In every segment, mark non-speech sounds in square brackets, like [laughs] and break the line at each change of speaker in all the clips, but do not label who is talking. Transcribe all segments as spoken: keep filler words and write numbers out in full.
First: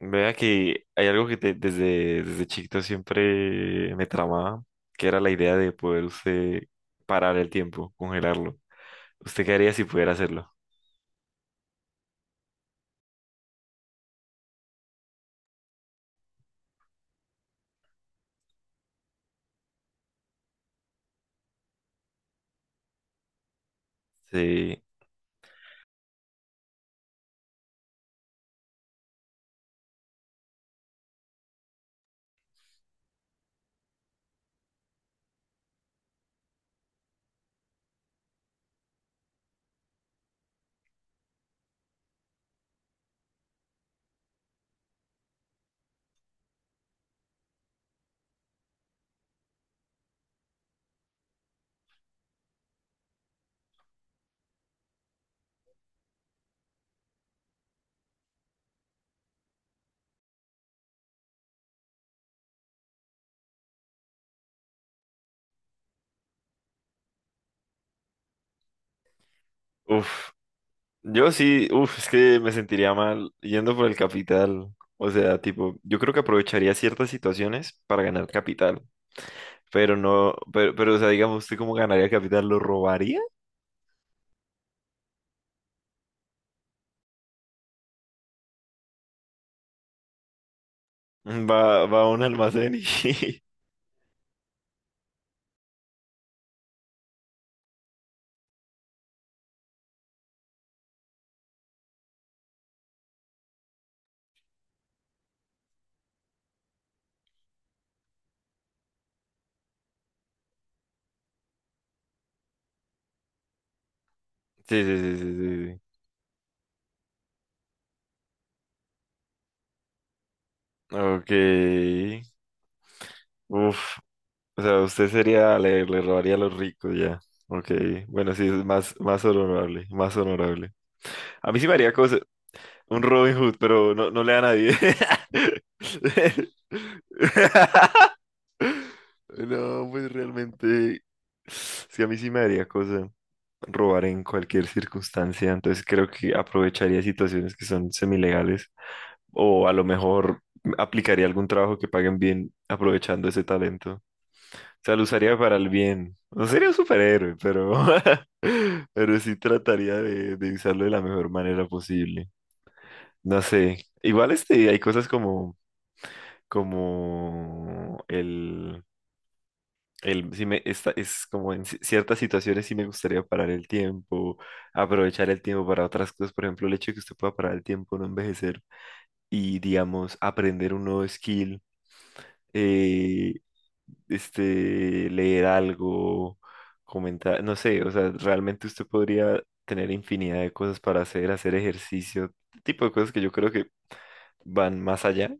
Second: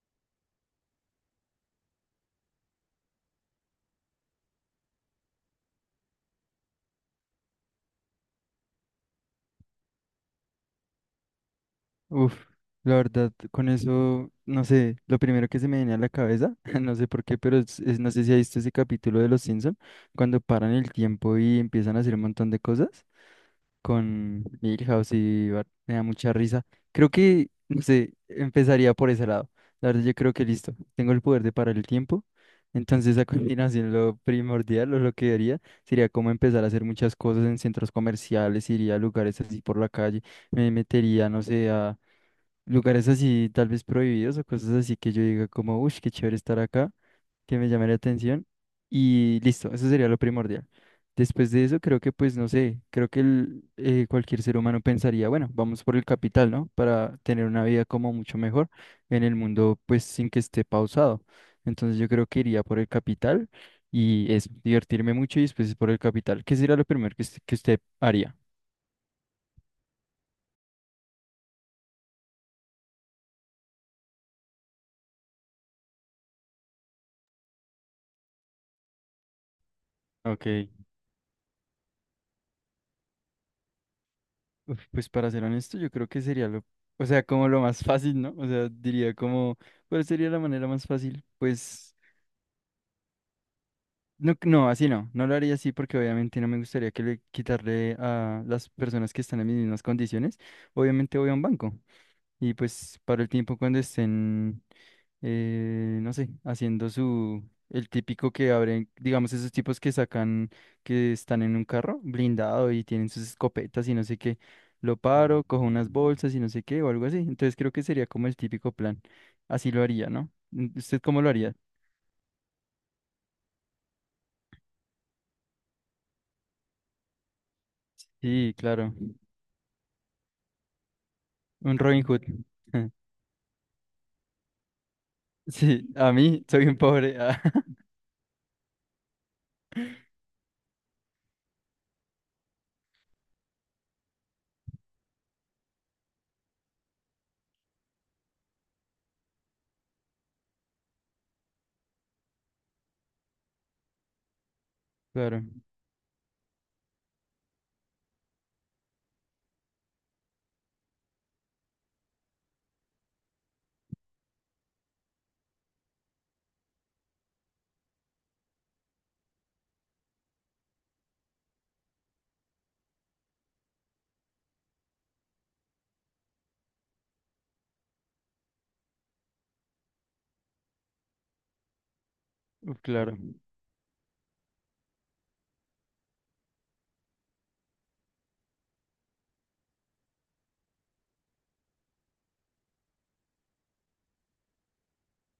Vea que hay algo que te- desde, desde chiquito siempre me tramaba, que era la idea de poder usted parar el tiempo, congelarlo. ¿Usted qué haría si pudiera hacerlo?
Uf, la verdad, con eso, no sé, lo primero que se me viene a la cabeza, [laughs] no sé por qué, pero es- es- no sé si has visto ese capítulo de Los Simpson, cuando paran el tiempo y empiezan a hacer un montón de cosas con
Sí.
Milhouse y Bart, me da mucha risa. Creo que, no sé, empezaría por ese lado. La verdad, yo creo que listo, tengo el poder de parar el tiempo, entonces a [laughs] continuación lo primordial o lo que haría sería como empezar a hacer muchas cosas en centros comerciales, iría a lugares así por la calle, me metería, no sé, a lugares así tal vez prohibidos o cosas así que yo diga como, uff, qué chévere estar acá, que me llame la atención y listo, eso sería lo primordial. Después de eso creo que pues no sé, creo que el, eh, cualquier ser humano pensaría, bueno, vamos por el capital, ¿no? Para tener una vida como mucho mejor en el mundo pues sin que esté pausado. Entonces yo creo que iría por el capital y eso, divertirme mucho y después por el capital. ¿Qué sería lo primero que, usted- que usted haría?
Uf. Yo sí, uf, es que me sentiría mal yendo por el capital. O sea, tipo, yo creo que aprovecharía ciertas situaciones para ganar capital. Pero no,
Ok.
pero, pero o sea, digamos, ¿usted cómo ganaría capital? ¿Lo robaría?
Uf, pues para ser honesto, yo creo que sería lo, o sea, como lo más fácil, ¿no? O sea, diría como, ¿cuál sería la manera más fácil?
Va,
Pues,
va a un almacén y... [laughs]
no, no, así no, no lo haría así porque obviamente no me gustaría que le quitarle a las personas que están en mis mismas condiciones. Obviamente voy a un banco. Y pues para el tiempo cuando estén, eh, no sé, haciendo su, el típico que abren, digamos, esos tipos que sacan, que están en un carro blindado y tienen sus escopetas y no sé qué,
Sí,
lo
sí, sí,
paro, cojo
sí, sí,
unas bolsas y no sé qué o algo así. Entonces creo que sería como el típico plan. Así lo haría, ¿no?
sí.
¿Usted cómo lo haría?
Ok. Uf, o sea, usted sería, le, le robaría a los ricos ya. Ok, bueno, sí, es
Sí,
más,
claro.
más honorable, más honorable. A mí sí me
Un
haría
Robin
cosa,
Hood. [laughs]
un Robin Hood, pero no, no le da a nadie.
Sí, a mí soy un pobre. [laughs]
[laughs] No, pues realmente, sí, a mí sí me haría cosa robar en cualquier circunstancia, entonces creo que aprovecharía situaciones que son semilegales o a lo mejor aplicaría algún trabajo que paguen bien aprovechando ese talento sea, lo usaría
Claro,
para el bien. No sería un superhéroe, pero, [laughs] pero sí trataría de, de usarlo de la mejor manera posible. No sé. Igual este, hay cosas como, como el, el, sí me, esta, es como en ci- ciertas situaciones sí me gustaría parar el tiempo, aprovechar el tiempo para otras cosas. Por ejemplo, el hecho de que usted pueda parar el tiempo, no envejecer y, digamos, aprender un nuevo skill.
uf, claro.
eh, este, leer algo, comentar, no sé, o sea, realmente usted podría tener infinidad de cosas para hacer, hacer ejercicio, tipo de cosas que yo creo que van más allá.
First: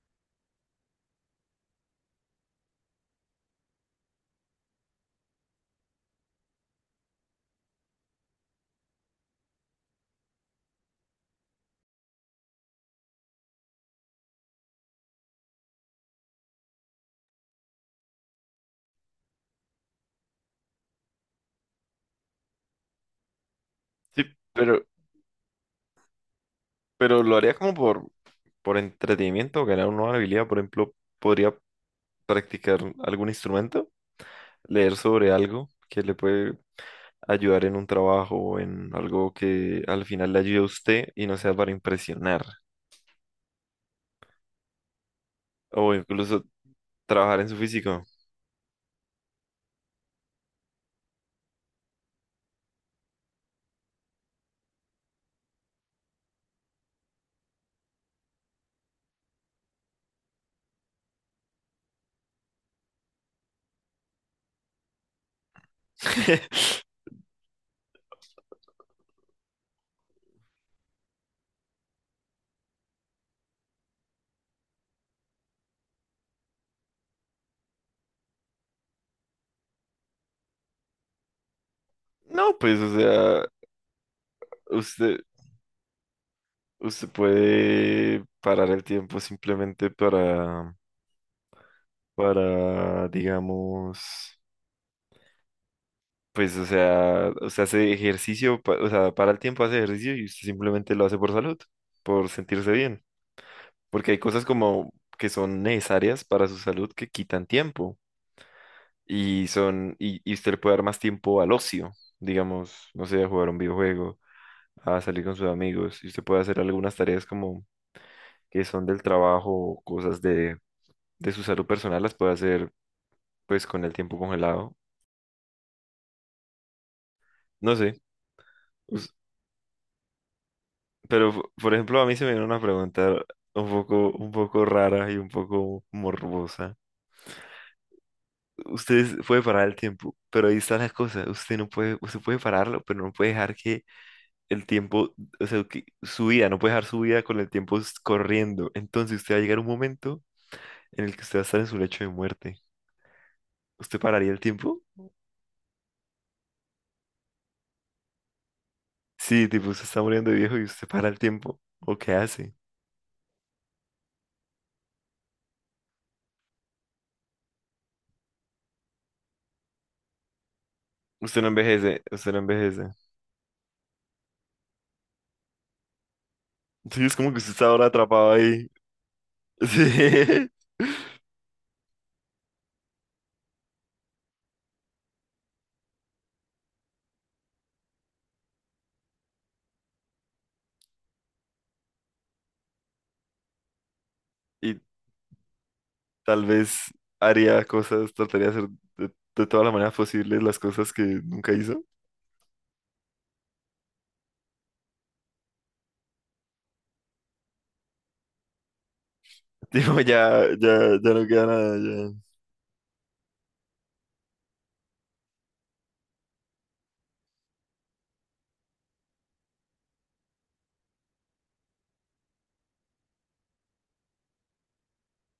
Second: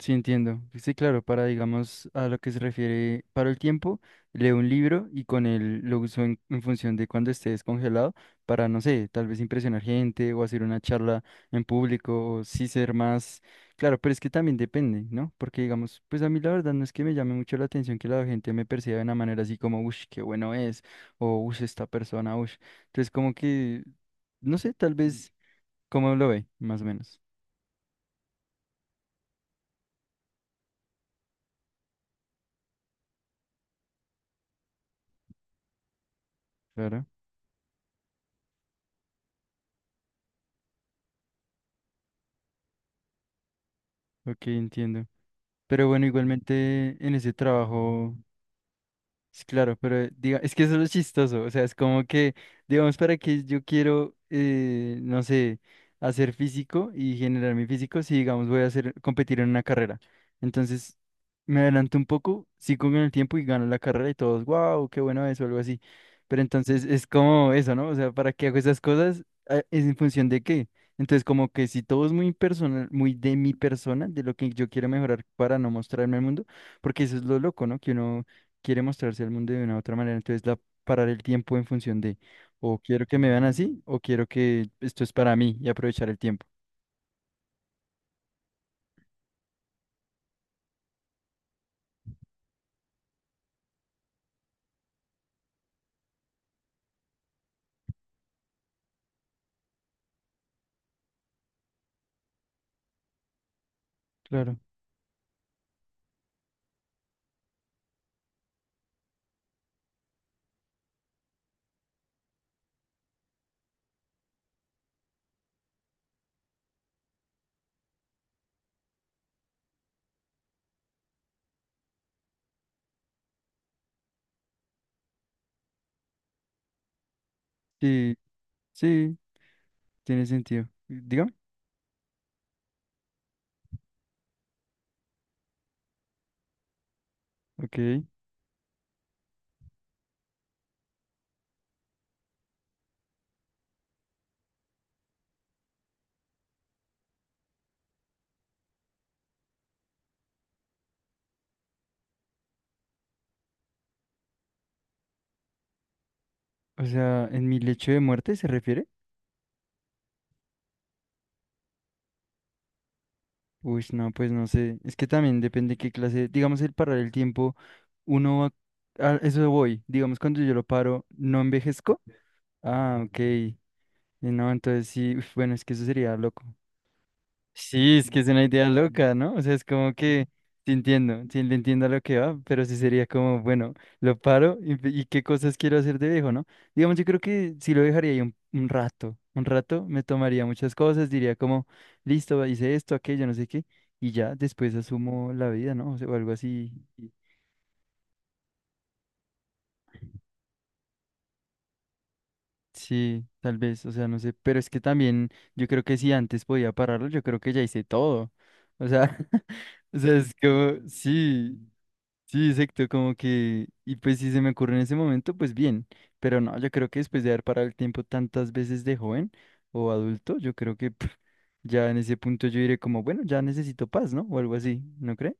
Sí, entiendo. Sí, claro, para, digamos, a lo que se refiere, para el tiempo, leo un libro y con él lo uso en, en función de cuando esté descongelado para, no sé, tal vez impresionar gente o hacer una charla en público o sí ser más... Claro, pero es que también depende, ¿no? Porque, digamos, pues a mí la verdad no es que me llame mucho la atención que la gente me perciba de una manera así como, uff, qué bueno es, o uff, esta persona, uff. Entonces, como que,
Sí,
no sé,
pero,
tal vez, ¿cómo lo ve? Más o menos.
pero lo haría como por, por entretenimiento, ganar una nueva habilidad, por ejemplo, podría practicar algún instrumento, leer sobre algo que le puede
Claro.
ayudar en un trabajo, o en algo que al final le ayude a usted y no sea para impresionar.
Ok, entiendo. Pero
O
bueno,
incluso
igualmente en ese
trabajar en su físico.
trabajo. Sí, claro, pero eh, diga, es que eso es lo chistoso, o sea, es como que, digamos, para que yo quiero, eh, no sé, hacer físico y generar mi físico, si digamos voy a hacer, competir en una carrera. Entonces, me adelanto un poco, sigo con el tiempo y gano la carrera y todos, wow, qué bueno eso, algo así. Pero
[laughs]
entonces es como eso, ¿no? O sea, ¿para qué hago esas cosas? Ah, ¿es en función de qué? Entonces, como que si todo es muy personal, muy de mi persona, de lo que yo quiero mejorar para no mostrarme al mundo, porque eso es lo loco, ¿no? Que uno quiere mostrarse al mundo de una u otra manera, entonces la parar el tiempo en función de
No, pues,
o
o
quiero que me vean
sea,
así o quiero que esto es
usted,
para mí y aprovechar el tiempo.
usted puede parar el tiempo simplemente para, para, digamos, pues, o sea, usted hace ejercicio, pa- o sea, para el tiempo hace ejercicio y usted simplemente lo hace por salud, por sentirse bien, porque hay cosas
Claro.
como que son necesarias para su salud que quitan tiempo y son, y, y usted le puede dar más tiempo al ocio, digamos, no sé, a jugar un videojuego a salir con sus amigos y usted puede hacer algunas tareas como que son del trabajo o cosas de, de su salud personal, las puede hacer pues con el tiempo congelado. No sé,
Sí,
us-
sí, tiene sentido.
pero
Dígame.
p- por ejemplo a mí se me viene una pregunta un poco, un poco rara y un poco morbosa.
Ok.
Usted es- puede parar el tiempo, pero ahí está la cosa. Usted no puede, usted puede pararlo, pero no puede dejar que el tiempo, o sea, que su vida, no puede dejar su vida con el tiempo s- corriendo. Entonces usted va a llegar a un momento en el que usted va a estar en su lecho de muerte. ¿Usted pararía el tiempo?
O sea, ¿en mi lecho de muerte se refiere?
Sí, tipo, usted está muriendo de viejo y usted para el tiempo. ¿O qué hace?
Uy, no, pues no sé. Es que también depende qué clase, digamos el parar el tiempo, uno va, a eso voy, digamos cuando yo lo paro, ¿no
Usted no envejece,
envejezco?
usted no envejece.
Ah, ok. Y no, entonces sí, uf, bueno, es que eso sería loco.
Sí, es como que usted está ahora
Sí, es que es
atrapado
una
ahí.
idea loca, ¿no? O sea,
[laughs]
es como que
Sí.
te entiendo, sí le entiendo a lo que va, pero sí sería como, bueno, lo paro y, pe- y qué cosas quiero hacer de viejo, ¿no? Digamos, yo creo que sí lo dejaría ahí un, un rato, un rato me tomaría muchas cosas, diría como, listo, hice esto, aquello, no sé qué, y ya después
Y
asumo la vida, ¿no? O sea, o algo
tal
así.
vez
y-
haría cosas, trataría de hacer de, de todas las maneras posibles las cosas que nunca hizo.
Sí, tal vez, o sea, no sé, pero es que también yo creo que si antes podía pararlo, yo creo que ya hice todo. O sea,
[laughs]
[laughs] o
Tipo,
sea, es
ya, ya,
como,
ya no queda
sí.
nada, ya.
Sí, exacto, como que, y pues si se me ocurre en ese momento, pues bien, pero no, yo creo que después de haber parado el tiempo tantas veces de joven o adulto, yo creo que pf, ya en ese punto yo diré como, bueno, ya necesito paz, ¿no? O algo así, ¿no cree?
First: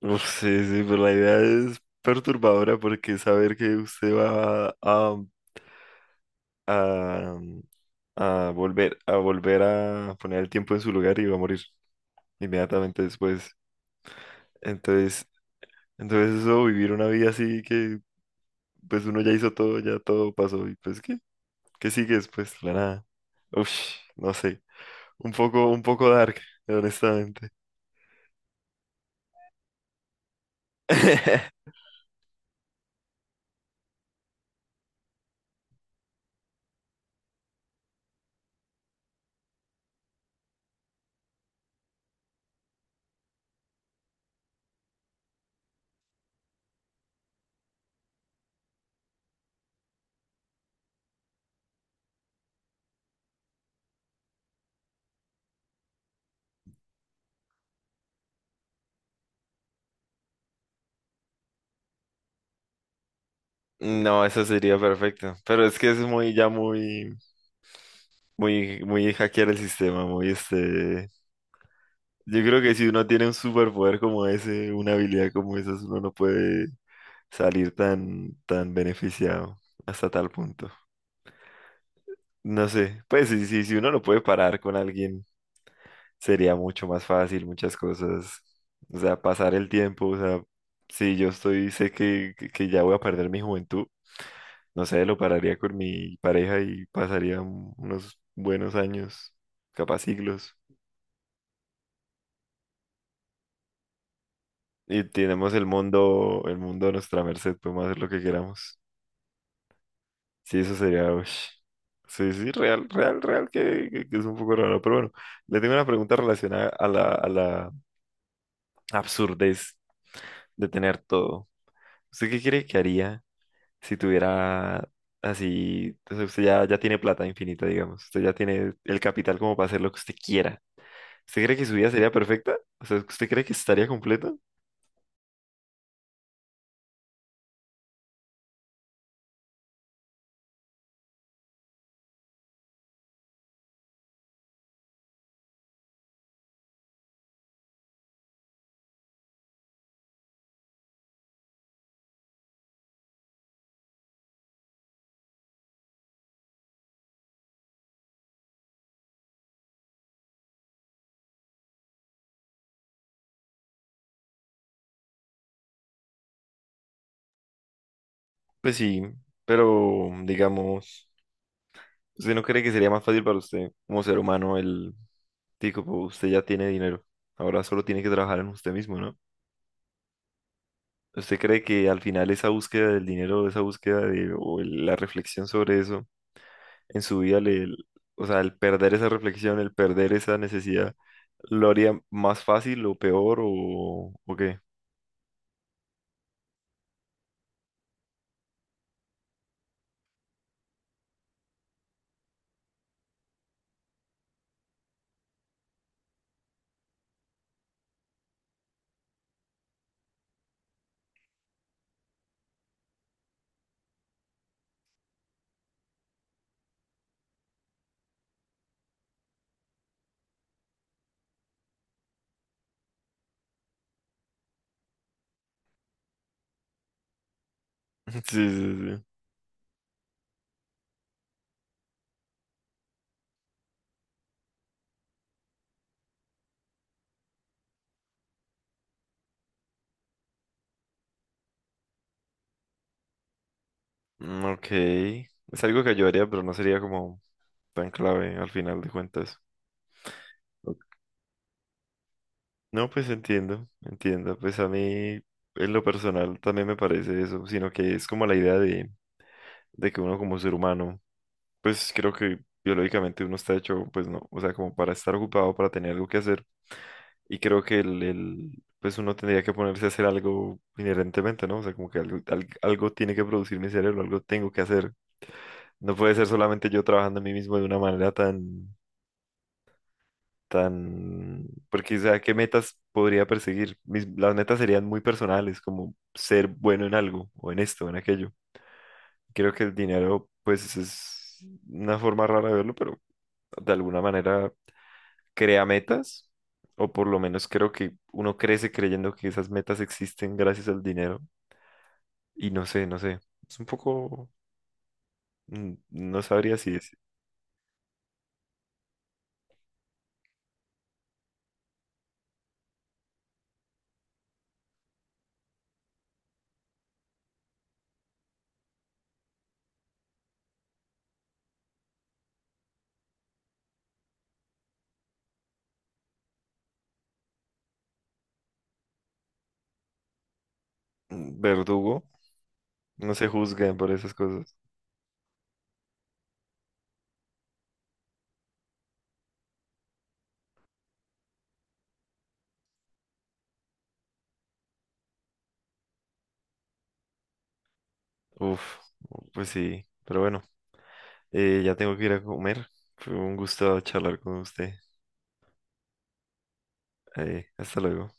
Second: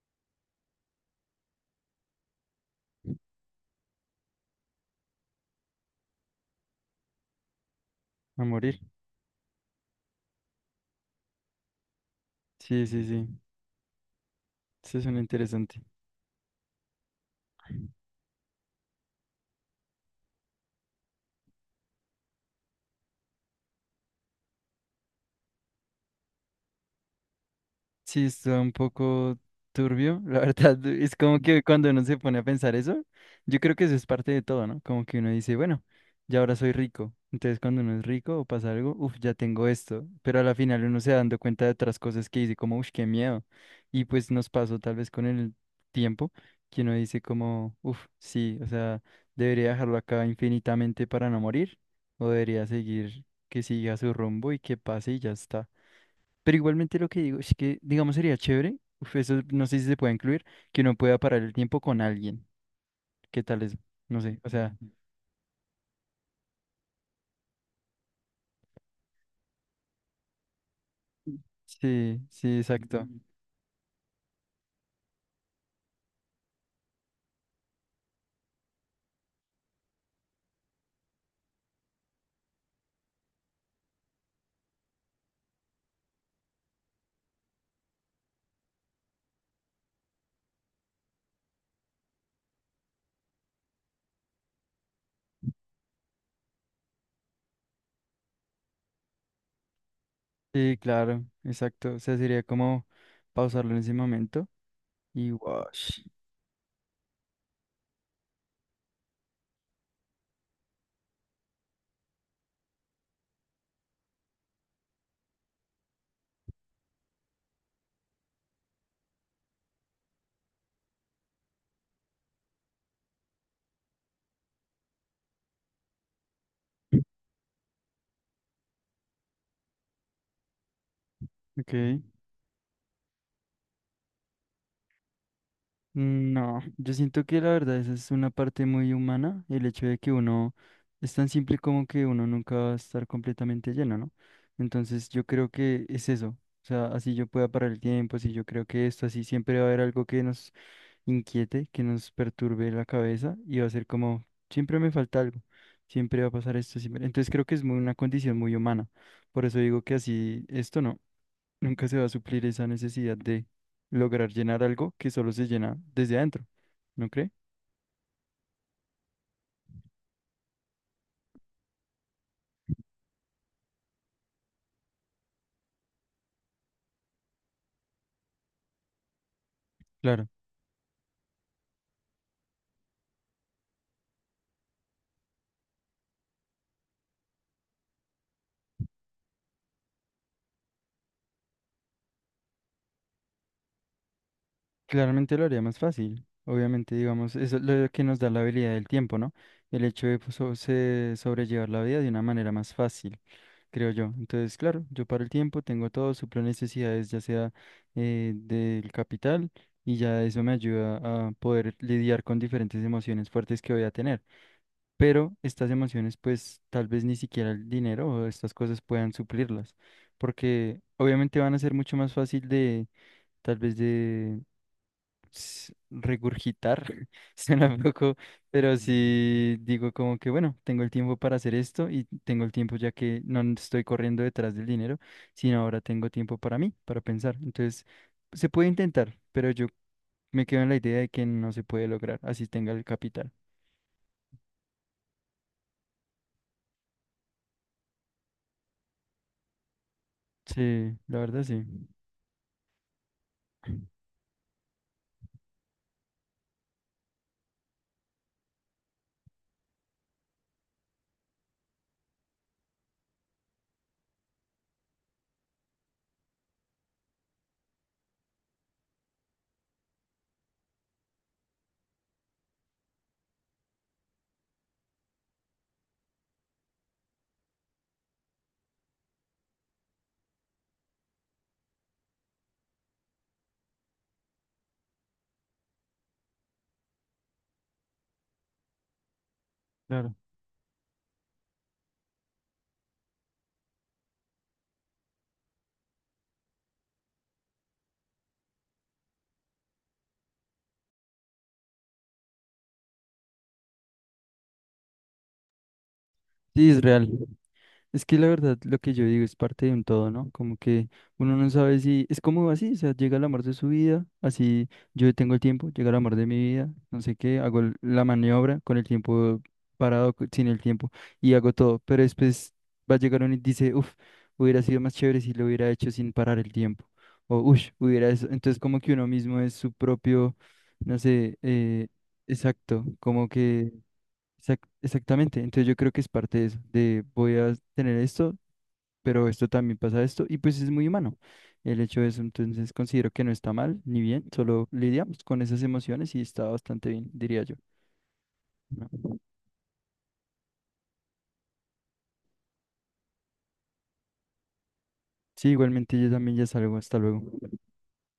Uf, sí, sí, pero la idea es perturbadora porque saber que usted va a, a,
A
a
morir.
volver, a volver a poner el tiempo en su lugar y va a morir
Sí,
inmediatamente
sí, sí,
después.
eso suena
Entonces,
interesante.
entonces eso, vivir una vida así que pues uno ya hizo todo, ya todo pasó y pues ¿qué? ¿Qué sigue después? La nada. Uf, no sé. Un poco, un poco dark, honestamente.
Sí, está un poco turbio, la [laughs] verdad. Es como que
[laughs]
cuando uno se pone a pensar eso, yo creo que eso es parte de todo, ¿no? Como que uno dice, bueno, ya ahora soy rico. Entonces cuando uno es rico o pasa algo, uff, ya tengo esto. Pero a la final uno se va dando cuenta de otras cosas que dice como, uff, qué miedo. Y pues nos pasó tal vez con el tiempo que uno dice como, uff, sí, o sea, debería dejarlo acá infinitamente para no morir o debería seguir que siga su rumbo y que pase y ya está. Pero igualmente lo que digo es que, digamos, sería chévere, uf, eso no sé si se puede incluir, que uno pueda parar el tiempo con alguien. ¿Qué tal eso? No
No,
sé,
eso
o sea,
sería perfecto. Pero es que es muy, ya muy, muy, muy hackear el sistema, muy este.
sí,
Yo
sí,
creo que si uno
exacto.
tiene un superpoder como ese, una habilidad como esa, uno no puede salir tan, tan beneficiado hasta tal punto. No sé, pues sí, sí, si uno lo puede parar con alguien, sería mucho más fácil muchas cosas. O sea, pasar el tiempo, o sea, si yo estoy, sé que, que que ya voy a perder mi juventud, no sé, lo pararía con mi pareja y pasaría un- unos buenos años, capaz siglos.
Sí, claro, exacto. O sea, sería como pausarlo en ese momento
Y
y
tenemos el
wash.
mundo, el mundo a nuestra merced, podemos hacer lo que queramos. Sí, eso sería, ush. Sí, sí, real, real, real, que, que- que es un poco raro, pero bueno, le tengo una pregunta relacionada a la, a la absurdez de tener todo. ¿Usted qué cree que haría si tuviera así, o sea, usted ya, ya tiene plata infinita, digamos, usted ya tiene el capital como para hacer lo que usted quiera? ¿Usted cree que su
Ok.
vida sería perfecta? O sea, ¿usted cree que estaría completa?
No, yo siento que la verdad esa es una parte muy humana, el hecho de que uno es tan simple como que uno nunca va a estar completamente lleno, ¿no? Entonces yo creo que es eso, o sea, así yo pueda parar el tiempo, así yo creo que esto, así siempre va a haber algo que nos inquiete, que nos perturbe la cabeza y va a ser como, siempre me falta algo, siempre va a pasar esto, siempre. Entonces creo que es muy, una condición muy humana, por eso digo que así, esto no. Nunca se va a suplir esa necesidad de lograr llenar algo que solo se llena desde adentro, ¿no cree?
Pues sí, pero digamos, ¿usted no cree que sería más fácil para usted como ser humano el tipo, pues, usted ya tiene dinero, ahora solo tiene que trabajar en usted mismo, ¿no?
Claro,
¿Usted cree que al final esa búsqueda del dinero, esa búsqueda de, o el- la reflexión sobre eso, en su vida le, o sea, el perder esa reflexión, el perder esa necesidad, ¿lo haría más fácil o peor o, o qué? [laughs]
claramente lo haría más fácil. Obviamente, digamos, eso es lo que nos da la habilidad del tiempo, ¿no? El hecho de pues, so- se- sobrellevar la vida de una manera más fácil, creo yo. Entonces, claro, yo paro el tiempo, tengo todo, suplo necesidades, ya sea eh, del capital, y ya eso me ayuda a poder lidiar con diferentes emociones fuertes que voy a tener. Pero estas emociones pues tal vez ni siquiera el dinero o estas cosas puedan suplirlas, porque obviamente van a ser mucho más fácil de tal vez de s- regurgitar, [laughs] suena un poco,
Sí, sí,
pero
sí.
sí digo como que bueno, tengo el tiempo para hacer esto y tengo el tiempo ya que no n- estoy corriendo detrás del dinero, sino ahora tengo tiempo para mí, para pensar. Entonces, se puede intentar, pero yo me quedo en la idea de que no se puede lograr, así tenga el capital.
Mm, ok. Es algo que yo haría, pero no sería como tan clave al final de cuentas. Ok.
Sí, la verdad sí.
No, pues entiendo, entiendo. Pues a mí, en lo personal, también me parece eso, sino que es como la idea de, de que uno como ser humano, pues creo que biológicamente uno está hecho, pues no, o sea, como para estar ocupado, para tener algo que hacer. Y creo que el, el, pues uno tendría que ponerse a hacer algo inherentemente, ¿no? O sea, como que algo, al- algo tiene que producir mi cerebro, algo tengo que hacer. No puede ser solamente yo trabajando en mí mismo de una manera tan, tan, porque, o sea, ¿qué metas podría perseguir? Mis, las metas serían muy personales, como ser bueno en algo, o en esto, o en aquello. Creo que el
Claro.
dinero, pues, es una forma rara de verlo, pero de alguna manera crea metas, o por lo menos creo que uno crece creyendo que esas metas existen gracias al dinero. Y no sé, no sé. Es un poco, mm, no sabría
Sí,
si
es
es
real. Es que la verdad lo que yo digo es parte de un todo, ¿no? Como que uno no sabe si es como así, o sea, llega el amor de su vida, así yo tengo el tiempo, llega el amor de mi vida, no sé qué, hago el- la maniobra con el tiempo parado, co- sin el tiempo y hago todo, pero después va a llegar uno y dice, uff, hubiera sido más chévere si lo hubiera hecho sin parar el tiempo, o uff, hubiera eso. Entonces como que uno mismo es su propio, no sé,
mm,
eh,
verdugo.
exacto,
No se
como que...
juzgan por esas cosas.
Exac- Exactamente, entonces yo creo que es parte de eso, de voy a tener esto, pero esto también pasa esto, y pues es muy humano el hecho de eso, entonces considero que no está mal ni bien, solo lidiamos con esas emociones y está bastante bien, diría yo.
Uf,
¿No?
pues sí. Pero bueno, eh, ya tengo que ir a comer. Fue un gusto charlar con usted.
Sí, igualmente yo también ya salgo, hasta luego.
Eh, hasta luego.